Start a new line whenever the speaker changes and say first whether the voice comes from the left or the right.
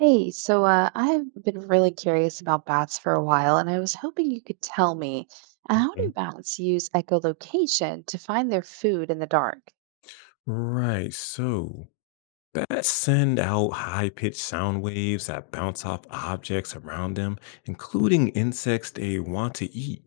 right: Hey, so I've been really curious about bats for a while, and I was hoping you could tell me how
left: Mhm.
right: do bats use echolocation to find their food in the dark?
left: Right. So bats send out high pitched sound waves that bounce off objects around them, including insects they want to eat.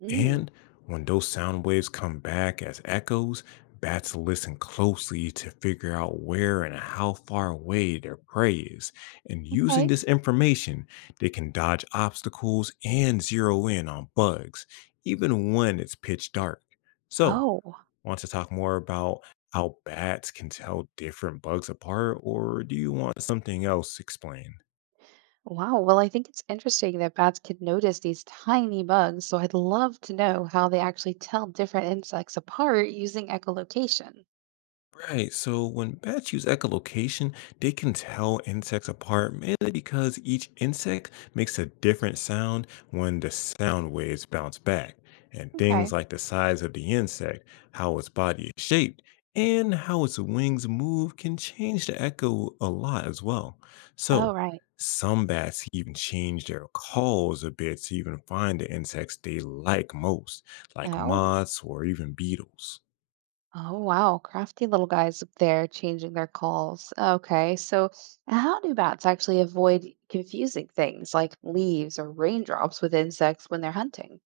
right: Mm.
left: And when those sound waves come back as echoes, bats listen closely to figure out where and how far away their prey is. And using
right: Okay.
left: this information, they can dodge obstacles and zero in on bugs, even when it's pitch dark. So,
right: Oh,
left: want to talk more about how bats can tell different bugs apart, or do you want something else explained?
right: wow. Well, I think it's interesting that bats can notice these tiny bugs, so I'd love to know how they actually tell different insects apart using echolocation.
left: Right. So when bats use echolocation, they can tell insects apart mainly because each insect makes a different sound when the sound waves bounce back. And things
right: Okay.
left: like the size of the insect, how its body is shaped, and how its wings move can change the echo a lot as well.
right: Oh,
left: So
right: right.
left: some bats even change their calls a bit to even find the insects they like most, like
right: Oh.
left: moths or even beetles.
right: Oh, wow. Crafty little guys up there changing their calls. Okay. So, how do bats actually avoid confusing things like leaves or raindrops with insects when they're hunting?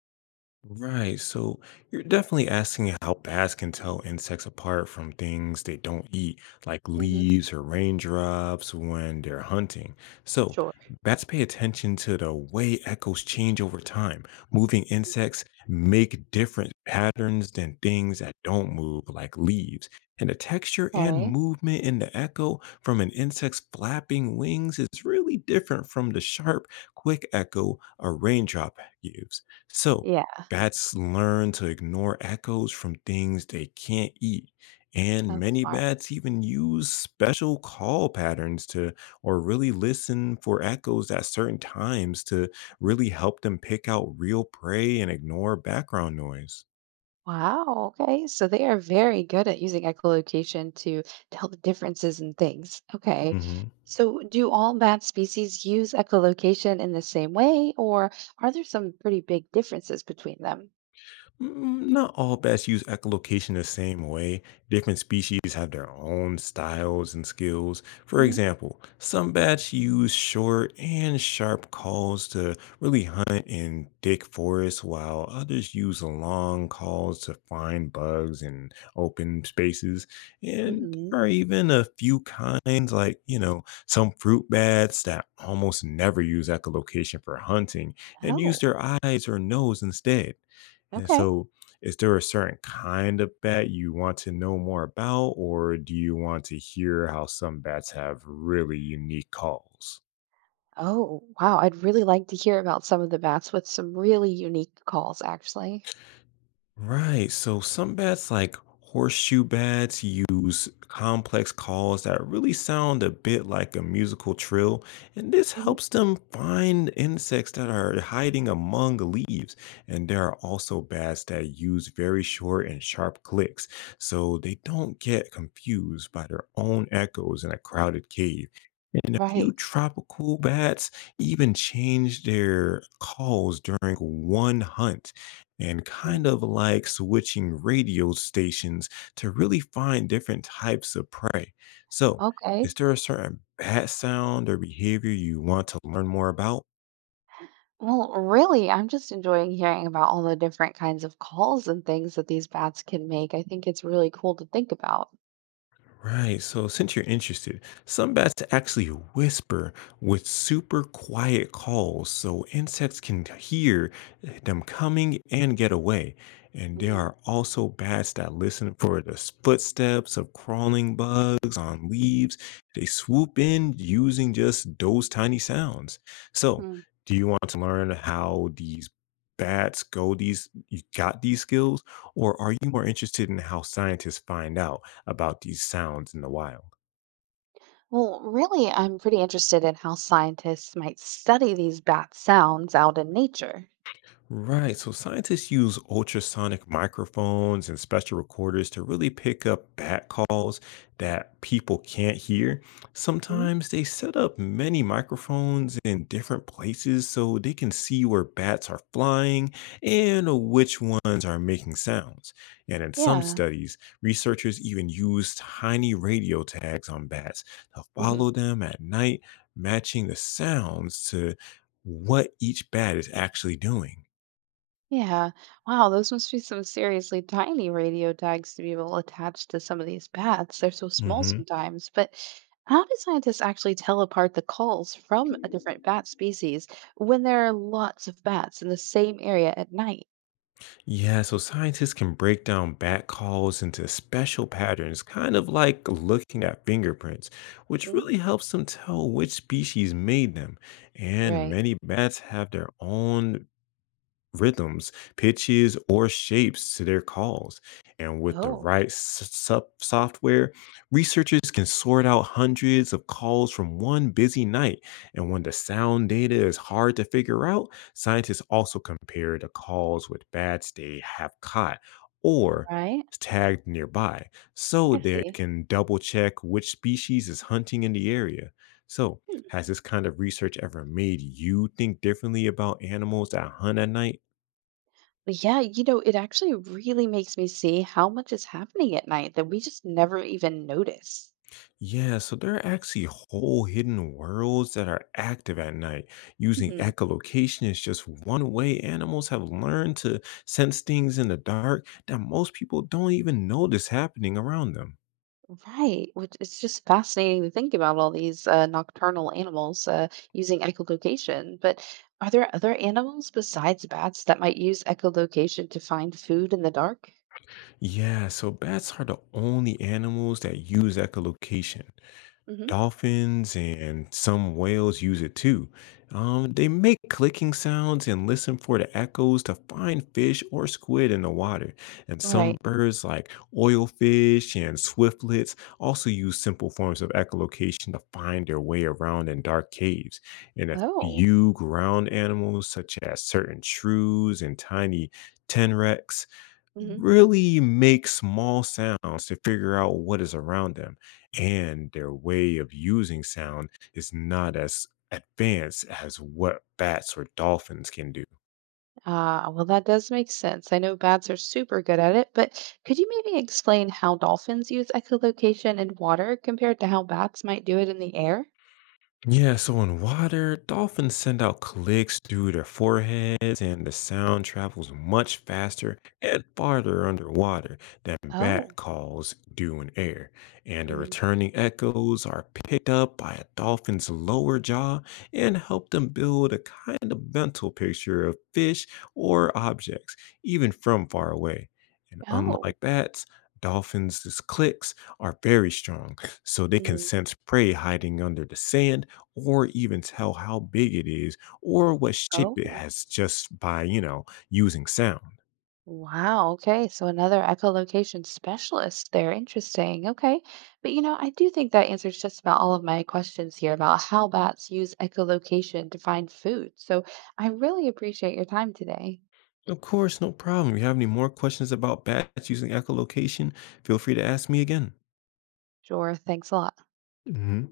left: Right. So you're definitely asking how bats can tell insects apart from things they don't eat, like
right: Hmm.
left: leaves or raindrops when they're hunting. So
right: Sure.
left: bats pay attention to the way echoes change over time. Moving insects make different patterns than things that don't move, like leaves. And the texture and
right: Okay.
left: movement in the echo from an insect's flapping wings is really different from the sharp, quick echo a raindrop gives. So,
right: Yeah.
left: bats learn to ignore echoes from things they can't eat, and
right: Oh,
left: many
right: smart.
left: bats even use special call patterns to or really listen for echoes at certain times to
right: Mhm.
left: really help them pick out real prey and ignore background noise.
right: Wow. Okay. So, they are very good at using echolocation to tell the differences in things. Okay. So, do all bat species use echolocation in the same way, or are there some pretty big differences between them?
left: Not all bats use echolocation the same way. Different species have their own styles and skills. For
right: Hmm.
left: example, some bats use short and sharp calls to really hunt in thick forests, while others use long calls to find bugs in open spaces. And
right: Mm-hmm.
left: there are even a few kinds, like, some fruit bats that almost never use echolocation for hunting and use
right: Oh.
left: their eyes or nose instead. And
right: Okay.
left: so, is there a certain kind of bat you want to know more about, or do you want to hear how some bats have really unique calls?
right: Oh, wow. I'd really like to hear about some of the bats with some really unique calls, actually.
left: Right. So some bats, like horseshoe bats, use complex calls that really sound a bit like a musical trill, and this
right: Mhm.
left: helps them find insects that are hiding among leaves. And there are also bats that use very short and sharp clicks, so they don't get confused by their own echoes in a crowded cave. And a few
right: Right.
left: tropical bats even change their calls during one hunt and kind
right: Mm.
left: of like switching radio stations to really find different types of prey. So, is
right: Okay.
left: there a certain bat sound or behavior you want to learn more about?
right: Well, really, I'm just enjoying hearing about all the different kinds of calls and things that these bats can make. I think it's really cool to think about.
left: Right. So, since you're interested, some bats actually whisper with super quiet calls so insects can hear them coming and get away. And there
right: Mhm.
left: are also bats that listen for the footsteps of crawling bugs on leaves. They swoop in using just those tiny sounds. So,
right: Mm.
left: do you want to learn how these bats go these you got these skills or are you more interested in how scientists find out about these sounds in the wild?
right: Well, really, I'm pretty interested in how scientists might study these bat sounds out in nature.
left: Right. So scientists use ultrasonic microphones and special recorders to really pick up bat calls that people can't hear.
right: Mhm.
left: Sometimes they set up many microphones in different places so they can see where bats are flying and which ones are making sounds. And in some
right: Yeah.
left: studies, researchers even use tiny radio tags on bats to follow them at night, matching the sounds to what each bat is actually doing.
right: Yeah. Wow, those must be some seriously tiny radio tags to be able to attach to some of these bats. They're so small
left: Hmm.
right: sometimes. But how do scientists actually tell apart the calls from a different bat species when there are lots of bats in the same area at night?
left: Yeah, so scientists can break down bat calls into special patterns, kind of like looking at fingerprints, which
right: Mm.
left: really helps them tell which species made them. And
right: Right.
left: many bats have their own rhythms, pitches, or shapes to their calls. And with the
right: Oh,
left: right software, researchers can sort out hundreds of calls from one busy night. And when the sound data is hard to figure out, scientists also compare the calls with bats they have caught or
right: right.
left: tagged nearby so
right: I
left: they
right: see.
left: can double check which species is hunting in the area. So,
right: Hmm.
left: has this kind of research ever made you think differently about animals that hunt at night?
right: But yeah, you know, it actually really makes me see how much is happening at night that we just never even notice.
left: Yeah, so there are actually whole hidden worlds that are active at night. Using
right: Mhm.
left: echolocation is just one way animals have learned to sense things in the dark that most people don't even notice happening around them.
right: Right, which it's just fascinating to think about all these nocturnal animals using echolocation. But are there other animals besides bats that might use echolocation to find food in the dark?
left: Yeah, so bats are the only animals that use echolocation.
right: Hmm.
left: Dolphins and some whales use it too. They make clicking sounds and listen for the echoes to find fish or squid in the water. And some
right: Right.
left: birds, like oilfish and swiftlets, also use simple forms of echolocation to find their way around in dark caves. And a
right: Oh.
left: few ground animals, such as certain shrews and tiny tenrecs,
right: Hmm.
left: really make small sounds to figure out what is around them. And their way of using sound is not as advanced as what bats or dolphins can do.
right: Ah, well, that does make sense. I know bats are super good at it, but could you maybe explain how dolphins use echolocation in water compared to how bats might do it in the air?
left: Yeah, so in water, dolphins send out clicks through their foreheads, and the sound travels much faster and farther underwater than bat
right: Oh.
left: calls do in air. And the
right: Mhm.
left: returning echoes are picked up by a dolphin's lower jaw and help them build a kind of mental picture of fish or objects, even from far away. And
right: Oh.
left: unlike bats, dolphins' clicks are very strong, so they can
right: Mhm.
left: sense prey hiding under the sand or even tell how big it is or what shape it
right: Oh.
left: has just by, using sound.
right: Wow. Okay. So another echolocation specialist there. Interesting. Okay. But you know, I do think that answers just about all of my questions here about how bats use echolocation to find food. So I really appreciate your time today.
left: Of course, no problem. If you have any more questions about bats using echolocation, feel free to ask me again.
right: Sure. Thanks a lot.
left: Hmm.